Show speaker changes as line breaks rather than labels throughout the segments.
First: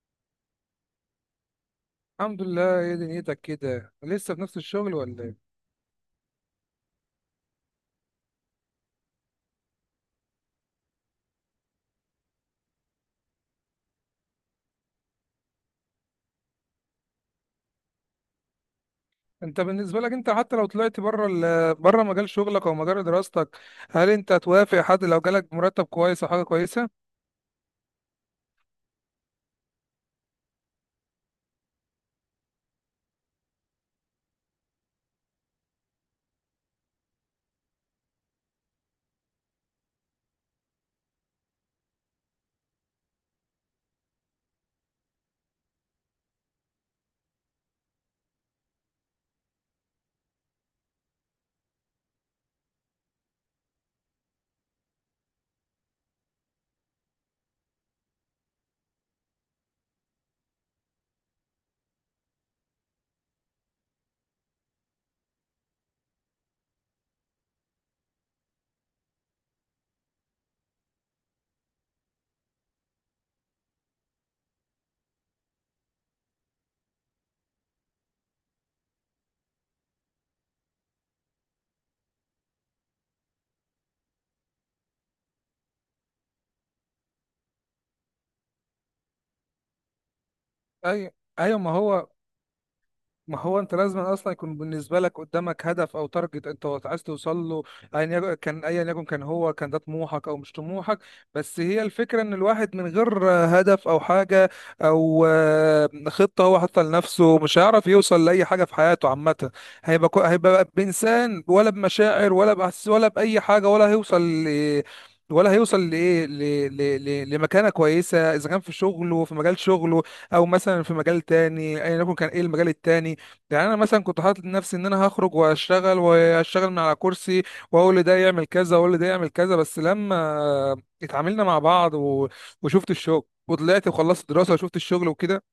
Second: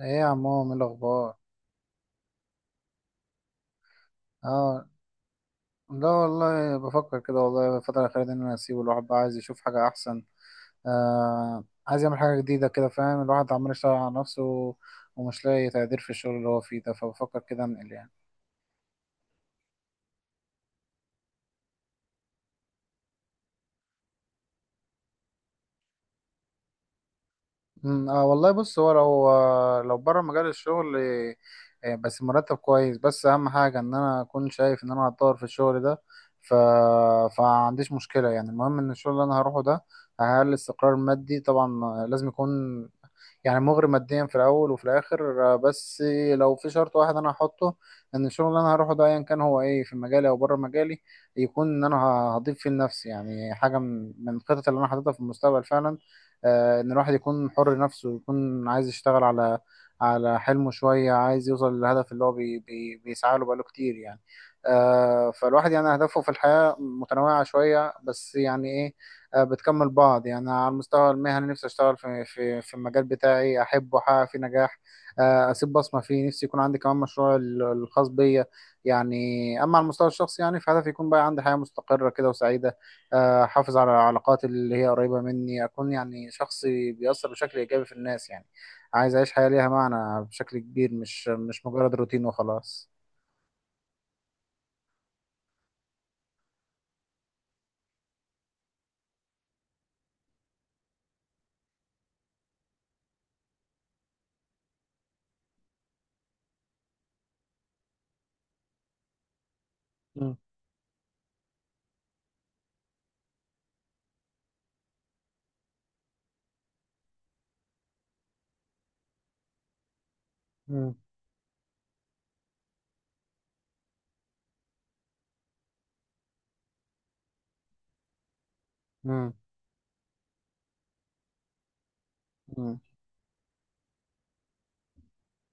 ايه يا عمو، ايه الاخبار؟
الحمد لله. ايه دنيتك كده، لسه في نفس
اه.
الشغل ولا ايه؟
لا والله بفكر كده، والله الفتره الاخيره دي ان انا اسيبه، الواحد بقى عايز يشوف حاجه احسن. آه، عايز يعمل حاجه جديده كده، فاهم، الواحد عمال يشتغل على نفسه ومش لاقي تقدير في الشغل اللي هو فيه ده، فبفكر كده انقل يعني.
انت بالنسبه لك، انت حتى لو طلعت بره بره مجال شغلك او مجال دراستك، هل انت توافق حد لو جالك مرتب كويس او حاجه كويسه؟
اه والله بص، هو لو بره مجال الشغل، آه، بس مرتب كويس، بس اهم حاجه ان انا اكون شايف ان انا هتطور في الشغل ده. ف فعنديش مشكله، يعني المهم ان الشغل اللي انا هروحه ده هيعمل لي استقرار مادي طبعا. آه، لازم يكون يعني مغري ماديا في الاول وفي الاخر. آه، بس لو في شرط واحد انا هحطه، ان الشغل اللي انا هروحه ده ايا كان هو ايه، في مجالي او بره مجالي، يكون ان انا هضيف فيه لنفسي يعني حاجه من الخطط اللي انا حاططها في المستقبل فعلا. آه، ان الواحد يكون حر نفسه ويكون عايز يشتغل على حلمه شوية، عايز يوصل للهدف اللي هو بي بي بيسعى له بقاله كتير يعني. آه، فالواحد يعني أهدافه في الحياة متنوعة شوية، بس يعني إيه، آه، بتكمل بعض. يعني على المستوى المهني نفسي أشتغل في في المجال بتاعي، أحبه، أحقق فيه نجاح، آه، أسيب بصمة فيه. نفسي يكون عندي كمان مشروع الخاص بيا يعني. أما على المستوى الشخصي يعني في هدفي، يكون بقى عندي حياة مستقرة كده وسعيدة، احافظ على العلاقات اللي هي قريبة مني، اكون يعني شخص بيأثر بشكل ايجابي في الناس يعني. عايز اعيش حياة ليها معنى بشكل كبير،
ايوه،
مش
ايوه.
مش
ما
مجرد
هو
روتين وخلاص.
ما هو انت لازم اصلا يكون بالنسبه لك قدامك هدف او تارجت انت عايز توصل له. ايا يكن كان، هو كان ده طموحك او مش طموحك. بس هي الفكره ان الواحد من غير هدف او حاجه او خطه هو حاطها لنفسه، مش هيعرف يوصل لاي حاجه في حياته عامه.
مم.
هيبقى بانسان ولا بمشاعر ولا باحاسيس ولا باي حاجه، ولا هيوصل لايه، لمكانه كويسه اذا كان في شغله في مجال شغله، او مثلا
مم.
في مجال تاني، ايا يكن كان ايه المجال التاني. يعني انا مثلا كنت حاطط لنفسي ان انا هخرج واشتغل واشتغل من على كرسي، واقول لده يعمل كذا واقول لده يعمل
مم.
كذا، بس لما اتعاملنا مع بعض
مم.
وشفت الشغل، وطلعت وخلصت دراسة وشفت الشغل وكده،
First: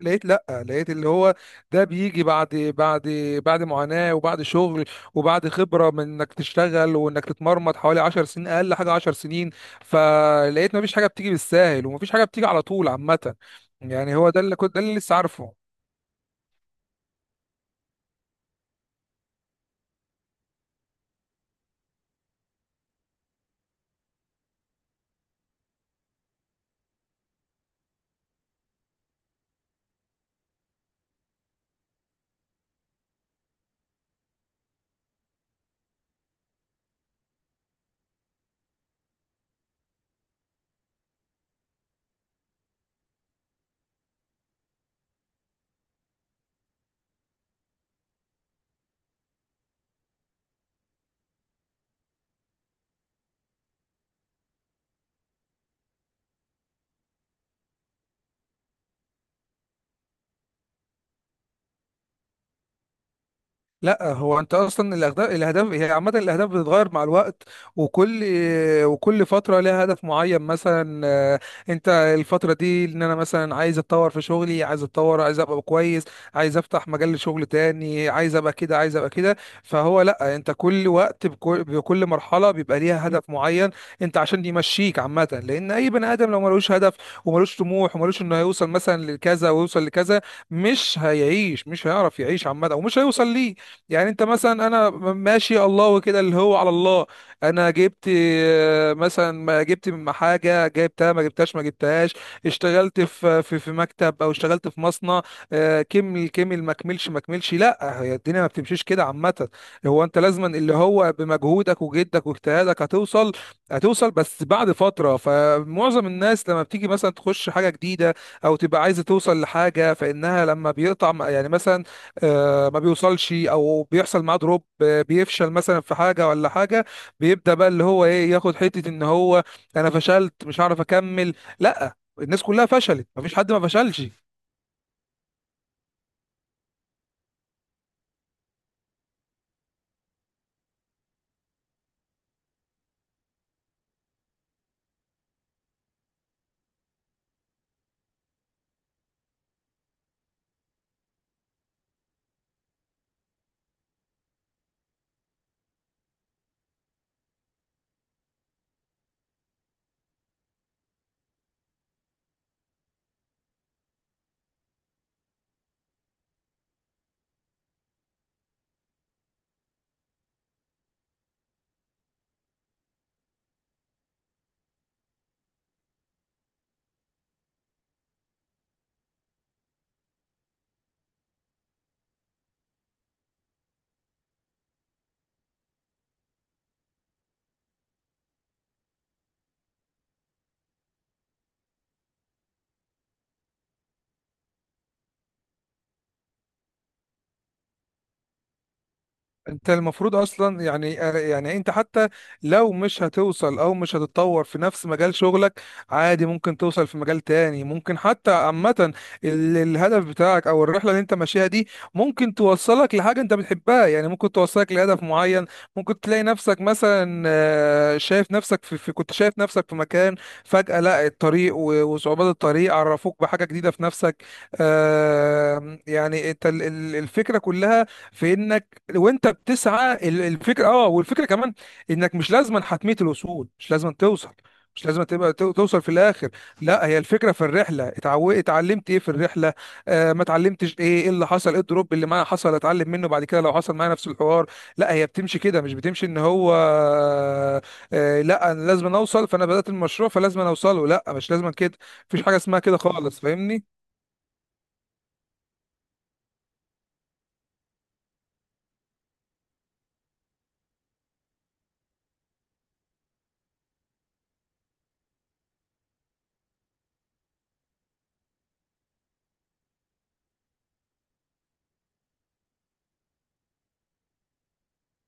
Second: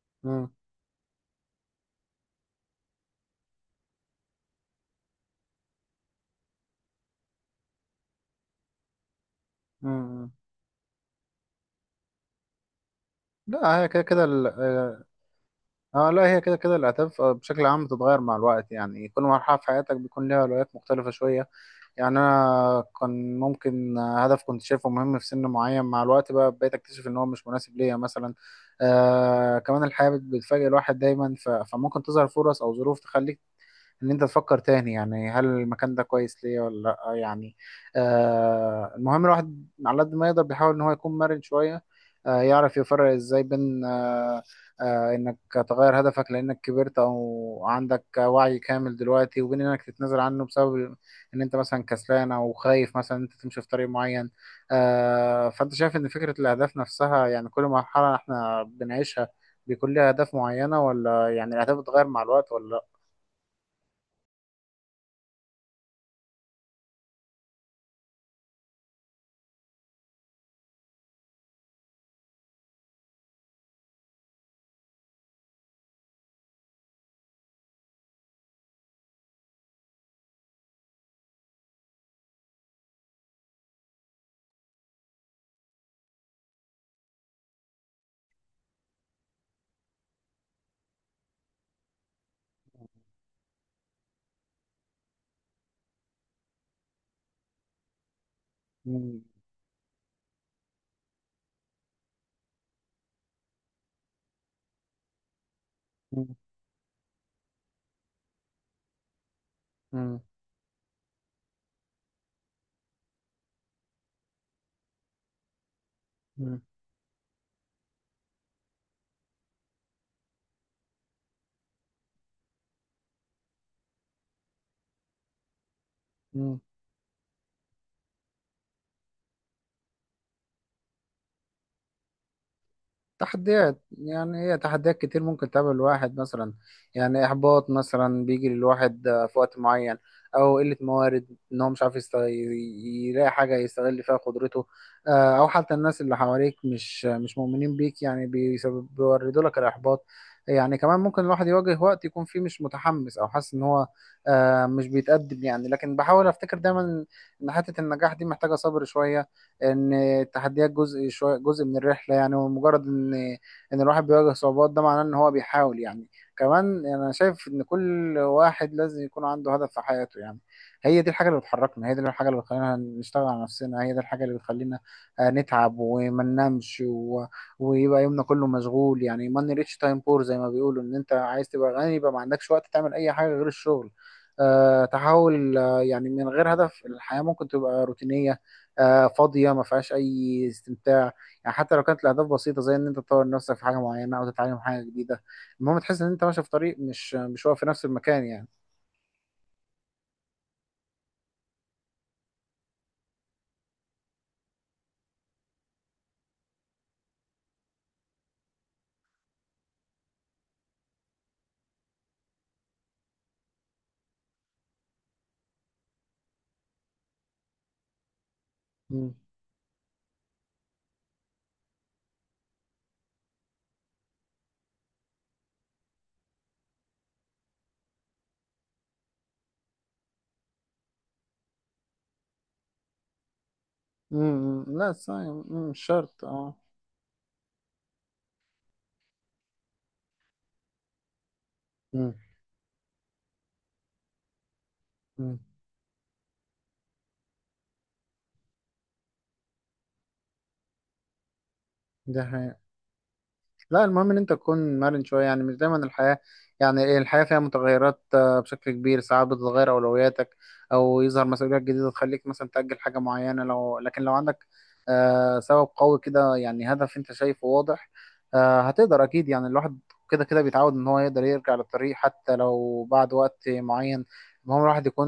لقيت، لا،
مم.
لقيت اللي هو ده بيجي بعد بعد معاناة، وبعد شغل، وبعد خبرة من انك تشتغل وانك تتمرمط حوالي 10 سنين، اقل حاجة 10 سنين.
مم.
فلقيت مفيش حاجة بتيجي بالساهل ومفيش حاجة بتيجي على طول عامة.
لا هي كده
يعني
كده
هو ده اللي كنت، ده اللي
اه.
لسه عارفه.
آه، لا هي كده كده الاهداف، آه، بشكل عام بتتغير مع الوقت، يعني كل مرحلة في حياتك بيكون لها اولويات مختلفة شوية. يعني انا كان ممكن هدف كنت شايفه مهم في سن معين، مع الوقت بقى بقيت اكتشف ان هو مش مناسب ليا مثلا. آه كمان الحياة بتفاجئ الواحد دايما، فممكن تظهر فرص او ظروف تخليك ان انت تفكر تاني، يعني هل المكان ده كويس ليا ولا لا يعني. آه المهم الواحد على قد ما يقدر بيحاول ان هو يكون مرن شوية، آه يعرف يفرق ازاي بين انك تغير هدفك لانك كبرت او عندك وعي كامل دلوقتي، وبين انك تتنازل عنه بسبب ان انت مثلا كسلان او خايف مثلا انت تمشي في طريق معين. آه فانت شايف ان فكرة الاهداف نفسها، يعني كل مرحلة احنا بنعيشها بيكون ليها اهداف معينة، ولا يعني الاهداف بتتغير مع الوقت ولا لا؟
لا، هو انت اصلا الاهداف، هي عامه الاهداف بتتغير مع الوقت، وكل وكل فتره لها هدف معين مثلا. انت الفتره دي ان انا مثلا عايز اتطور في شغلي، عايز اتطور، عايز ابقى كويس، عايز افتح مجال لشغل تاني، عايز ابقى كده، عايز ابقى كده. فهو لا، انت كل وقت بكل مرحله بيبقى ليها هدف معين. انت عشان يمشيك عامه، لان اي بني ادم لو ملوش هدف وملوش طموح وملوش انه هيوصل مثلا لكذا ويوصل لكذا، مش هيعيش، مش هيعرف يعيش عامه، ومش هيوصل ليه. يعني انت مثلا، انا ماشي الله وكده اللي هو على الله. انا جبت مثلا، ما جبت من حاجه جبتها، ما جبتهاش ما جبتهاش. اشتغلت في مكتب، او اشتغلت في مصنع، كمل
مم.
كمل ما كملش ما كملش. لا، هي الدنيا ما بتمشيش كده عامه. هو انت
مم.
لازما اللي هو بمجهودك وجدك واجتهادك هتوصل، بس بعد فتره. فمعظم الناس
مم.
لما بتيجي مثلا تخش حاجه جديده، او تبقى عايزه توصل لحاجه، فانها لما بيقطع يعني مثلا ما بيوصلش او بيحصل معاه دروب، بيفشل مثلا في حاجه ولا
مم.
حاجه، بيبدا بقى اللي هو ايه، ياخد حته ان هو: انا فشلت، مش هعرف اكمل. لا، الناس كلها فشلت، مفيش حد ما
تحديات،
فشلش.
يعني هي تحديات كتير ممكن تقابل الواحد مثلا. يعني إحباط مثلا بيجي للواحد آه، في وقت معين، أو قلة موارد إن هو مش عارف يلاقي حاجة يستغل فيها قدرته، آه، أو حتى الناس اللي حواليك مش مؤمنين بيك، يعني بيسبب بيوردوا لك الإحباط. يعني كمان ممكن الواحد يواجه وقت يكون فيه مش متحمس أو حاسس إن هو آه، مش بيتقدم يعني، لكن بحاول أفتكر دايما إن حتة النجاح دي محتاجة صبر شوية، ان التحديات جزء شويه، جزء من الرحله يعني. ومجرد ان الواحد بيواجه صعوبات ده معناه ان هو بيحاول يعني. كمان انا شايف ان كل واحد لازم يكون عنده هدف في حياته يعني. هي دي الحاجه اللي بتحركنا، هي دي الحاجه اللي بتخلينا نشتغل على نفسنا، هي دي الحاجه اللي بتخلينا آه، نتعب وما ننامش ويبقى يومنا كله مشغول. يعني ماني ريتش تايم بور، زي ما بيقولوا، ان انت عايز تبقى غني يبقى ما عندكش وقت تعمل اي حاجه غير الشغل. أه تحاول، آه، يعني من غير هدف الحياه ممكن تبقى روتينيه، آه، فاضيه، ما فيهاش اي استمتاع. يعني حتى لو كانت الاهداف بسيطه زي ان انت تطور نفسك في حاجه معينه او تتعلم حاجه جديده، المهم تحس ان انت ماشي في طريق، مش واقف في نفس المكان يعني.
انت المفروض اصلا، يعني انت حتى لو مش هتوصل او مش هتتطور في نفس مجال شغلك، عادي ممكن توصل في مجال تاني. ممكن حتى عامة الهدف بتاعك او الرحلة اللي انت ماشيها دي ممكن توصلك لحاجة انت بتحبها، يعني ممكن توصلك لهدف معين. ممكن تلاقي نفسك مثلا شايف نفسك في كنت
امم.
شايف نفسك في مكان، فجأة لا، الطريق وصعوبات الطريق عرفوك بحاجة جديدة في نفسك. يعني انت الفكرة كلها في انك، وانت بتسعى، الفكره، والفكره كمان، انك مش لازما حتميه الوصول، مش لازما توصل،
امم.
مش
لا
لازم
صحيح.
تبقى
مم، مش
توصل في
شرط
الاخر.
اه.
لا، هي الفكره في الرحله. اتعلمت ايه في الرحله، ما اتعلمتش، ايه اللي حصل، ايه الدروب اللي
امم.
معايا حصل، اتعلم منه بعد كده لو حصل معايا نفس الحوار. لا، هي
امم.
بتمشي كده، مش بتمشي ان هو لا انا لازم اوصل، فانا بدات المشروع فلازم اوصله. لا، مش لازم كده. مفيش
ده
حاجه اسمها
حقيقة.
كده خالص، فاهمني؟
لا المهم ان انت تكون مرن شويه، يعني مش دايما الحياه، يعني إيه، الحياه فيها متغيرات آه، بشكل كبير. ساعات بتتغير اولوياتك او يظهر مسؤوليات جديده تخليك مثلا تاجل حاجه معينه، لكن لو عندك آه، سبب قوي كده يعني هدف انت شايفه واضح، آه، هتقدر اكيد. يعني الواحد كده كده بيتعود ان هو يقدر يرجع للطريق حتى لو بعد وقت معين. المهم الواحد يكون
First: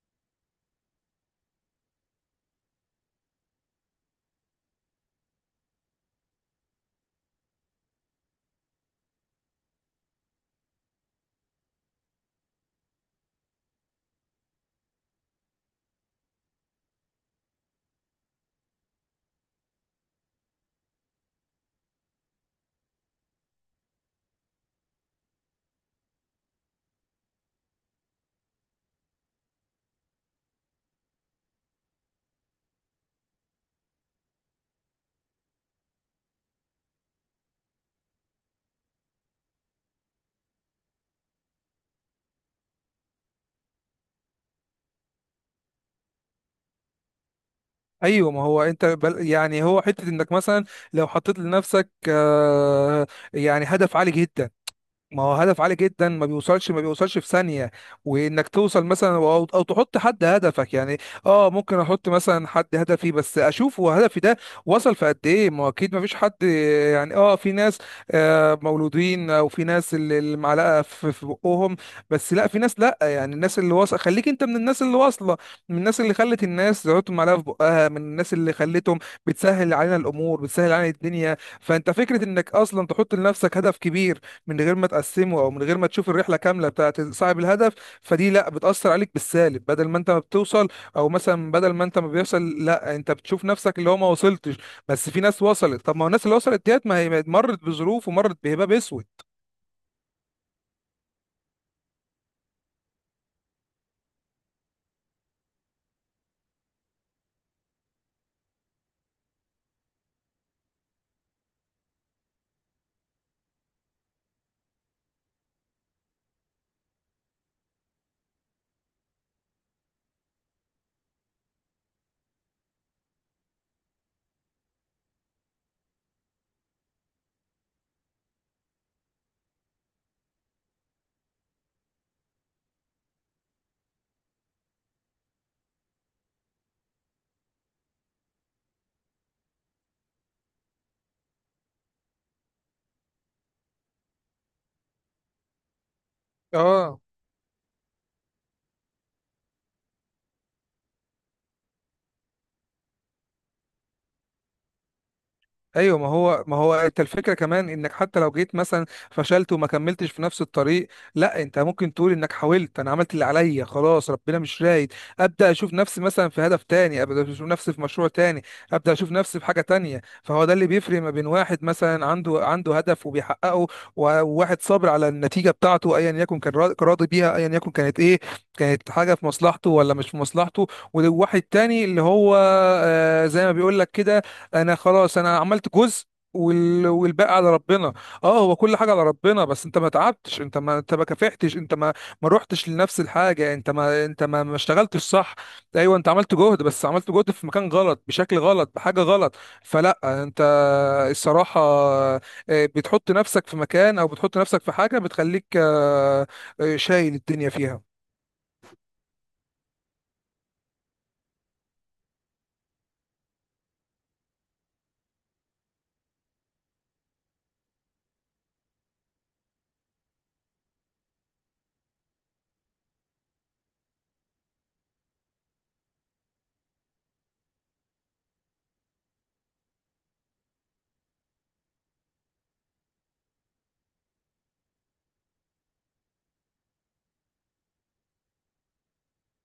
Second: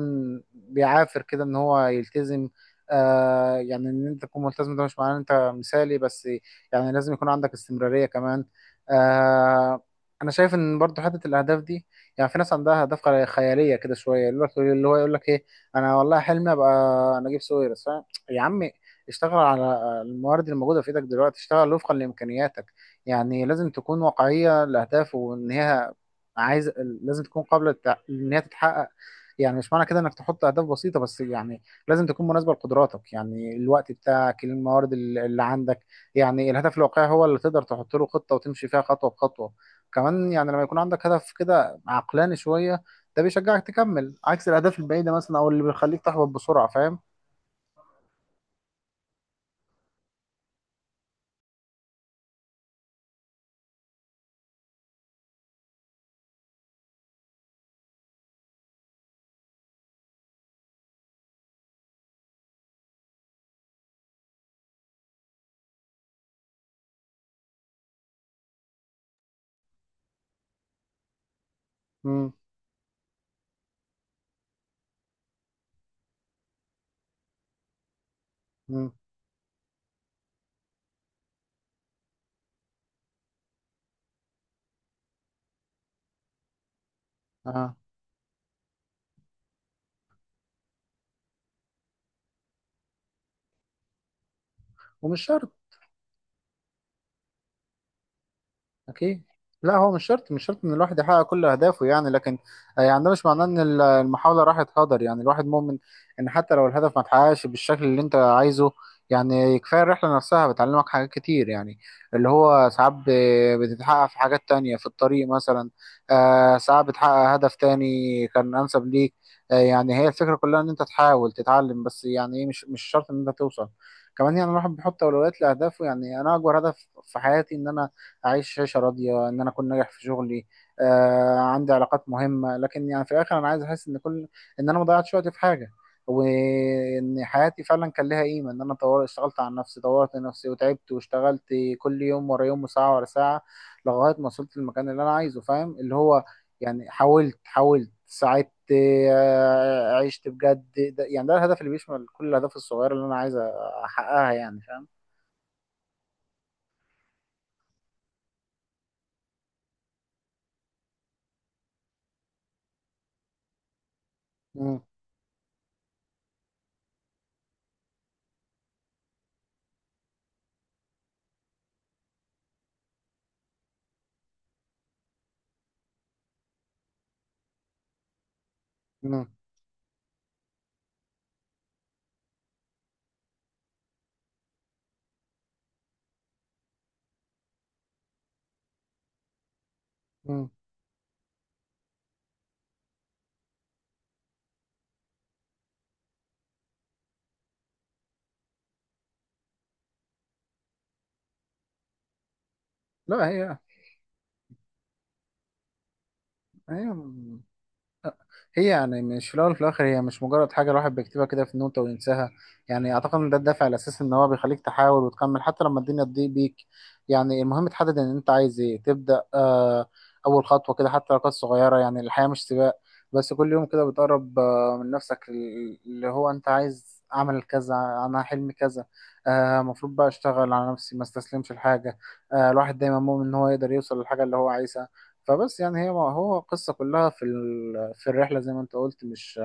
بيعافر كده ان هو يلتزم. آه يعني ان انت تكون ملتزم ده مش معناه ان انت مثالي بس، يعني لازم يكون عندك استمرارية كمان. آه انا شايف ان برضو حته الاهداف دي، يعني في ناس عندها اهداف خياليه كده شويه، يقول لك ايه، انا والله حلمي ابقى نجيب ساويرس. فاهم؟ يا عمي، اشتغل على الموارد الموجوده في ايدك دلوقتي، اشتغل وفقا لامكانياتك، يعني لازم تكون واقعيه الاهداف، وان هي عايز لازم تكون قابله ان هي تتحقق. يعني مش معنى كده انك تحط اهداف بسيطه بس، يعني لازم تكون مناسبه لقدراتك، يعني الوقت بتاعك، الموارد اللي عندك. يعني الهدف الواقعي هو اللي تقدر تحط له خطة وتمشي فيها خطوة بخطوة. كمان يعني لما يكون عندك هدف كده عقلاني شوية، ده بيشجعك تكمل عكس الأهداف البعيدة مثلا، أو اللي بيخليك تحبط بسرعة. فاهم؟
ايوه، ما هو انت بل يعني هو حته انك مثلا لو حطيت لنفسك يعني هدف عالي جدا. ما هو هدف عالي جدا ما بيوصلش، في ثانية، وانك توصل مثلا، أو تحط حد هدفك يعني. اه ممكن احط مثلا حد هدفي، بس اشوف هو هدفي ده وصل في قد ايه. ما هو اكيد ما فيش حد. يعني في ناس مولودين، او في ناس اللي معلقة في بقهم.
امم.
بس لا، في ناس. لا، يعني الناس اللي واصلة، خليك انت من الناس اللي واصلة، من الناس اللي خلت الناس تحط معلقة في بقها، من الناس اللي
امم.
خلتهم بتسهل علينا الامور، بتسهل علينا الدنيا. فانت فكرة انك اصلا تحط لنفسك هدف كبير من غير ما تقسمه، او من غير ما تشوف الرحله كامله بتاعت صاحب الهدف،
اه.
فدي لا بتاثر عليك بالسالب. بدل ما انت ما بتوصل، او مثلا بدل ما انت ما بيوصل، لا انت بتشوف نفسك اللي هو ما وصلتش. بس في
ومش
ناس
شرط.
وصلت. طب ما هو الناس اللي وصلت ديت، ما هي مرت بظروف ومرت بهباب اسود.
أكيد. لا هو مش شرط، مش شرط إن الواحد يحقق كل أهدافه يعني، لكن آه، يعني ده مش معناه إن المحاولة راحت هدر، يعني الواحد مؤمن إن حتى لو الهدف ما اتحققش بالشكل اللي أنت عايزه، يعني كفاية الرحلة نفسها بتعلمك حاجات كتير يعني. اللي هو ساعات بتتحقق في حاجات تانية في الطريق مثلا، آه، ساعات بتحقق هدف تاني كان أنسب ليك. آه، يعني هي الفكرة كلها إن أنت تحاول تتعلم، بس يعني إيه، مش شرط إن أنت توصل. كمان يعني الواحد بيحط أولويات لأهدافه، يعني أنا أكبر هدف في حياتي إن أنا اعيش عيشه راضيه، ان انا اكون ناجح في شغلي، آه عندي علاقات مهمه. لكن يعني في الاخر انا عايز احس ان ان انا ما ضيعتش وقتي في حاجه، وان حياتي فعلا كان لها قيمه، ان انا طور اشتغلت على نفسي، طورت نفسي وتعبت واشتغلت، كل يوم ورا يوم وساعه ورا ساعه، لغايه ما وصلت للمكان اللي انا عايزه. فاهم؟ اللي هو يعني
اه
حاولت، حاولت ساعدت آه، عشت بجد. ده يعني ده الهدف اللي بيشمل كل الاهداف الصغيره اللي انا عايز احققها يعني. فاهم؟
ايوه، ما هو انت الفكره كمان انك حتى لو جيت مثلا فشلت وما كملتش في نفس الطريق، لا انت ممكن تقول انك حاولت. انا عملت اللي عليا خلاص، ربنا مش
مم.
رايد. ابدا اشوف نفسي مثلا في هدف تاني، ابدا اشوف نفسي في مشروع تاني، ابدا اشوف نفسي في حاجه تانية. فهو ده اللي بيفرق ما بين واحد مثلا عنده هدف وبيحققه وواحد صابر على النتيجه بتاعته، ايا يكن كان راضي بيها، ايا يكن كانت ايه، كانت حاجه
مم.
في مصلحته ولا مش في مصلحته. وواحد تاني اللي هو زي ما بيقول لك كده: انا خلاص، انا عملت جزء والباقي على ربنا. اه هو كل حاجه على ربنا، بس انت ما تعبتش،
مم.
انت ما كافحتش، انت ما ما روحتش لنفس الحاجه، انت ما انت ما ما اشتغلتش صح. ايوه انت عملت جهد، بس عملت جهد في مكان غلط، بشكل غلط، بحاجه غلط. فلا انت الصراحه بتحط
لا
نفسك
هي
في مكان، او بتحط نفسك في حاجه بتخليك،
ايوه.
شايل الدنيا فيها.
هي يعني مش في الاول وفي الاخر، هي مش مجرد حاجه الواحد بيكتبها كده في نوتة وينساها. يعني اعتقد ان ده الدافع الاساسي ان هو بيخليك تحاول وتكمل حتى لما الدنيا تضيق بيك. يعني المهم تحدد ان انت عايز ايه، تبدا آه، اول خطوه كده حتى لو كانت صغيره. يعني الحياه مش سباق، بس كل يوم كده بتقرب آه من نفسك، اللي هو انت عايز اعمل كذا، انا حلمي كذا. آه المفروض بقى اشتغل على نفسي، ما استسلمش لحاجه. آه الواحد دايما مؤمن ان هو يقدر يوصل للحاجه اللي هو عايزها. فبس يعني هي هو القصة كلها في في الرحلة زي ما انت قلت، مش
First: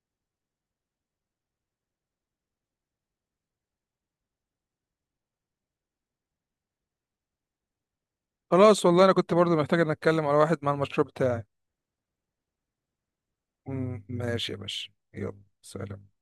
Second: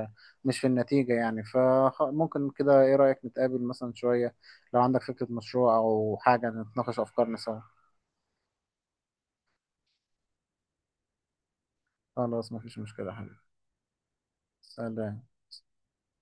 في النتيجة يعني. فممكن كده، ايه رأيك نتقابل مثلا شوية، لو عندك فكرة مشروع او حاجة، نتناقش افكارنا سوا.
خلاص والله انا كنت برضو محتاج ان اتكلم على واحد مع المشروع بتاعي.
خلاص مفيش مشكلة يا حبيبي.
ماشي يا باشا،
سلام.
يلا سلام.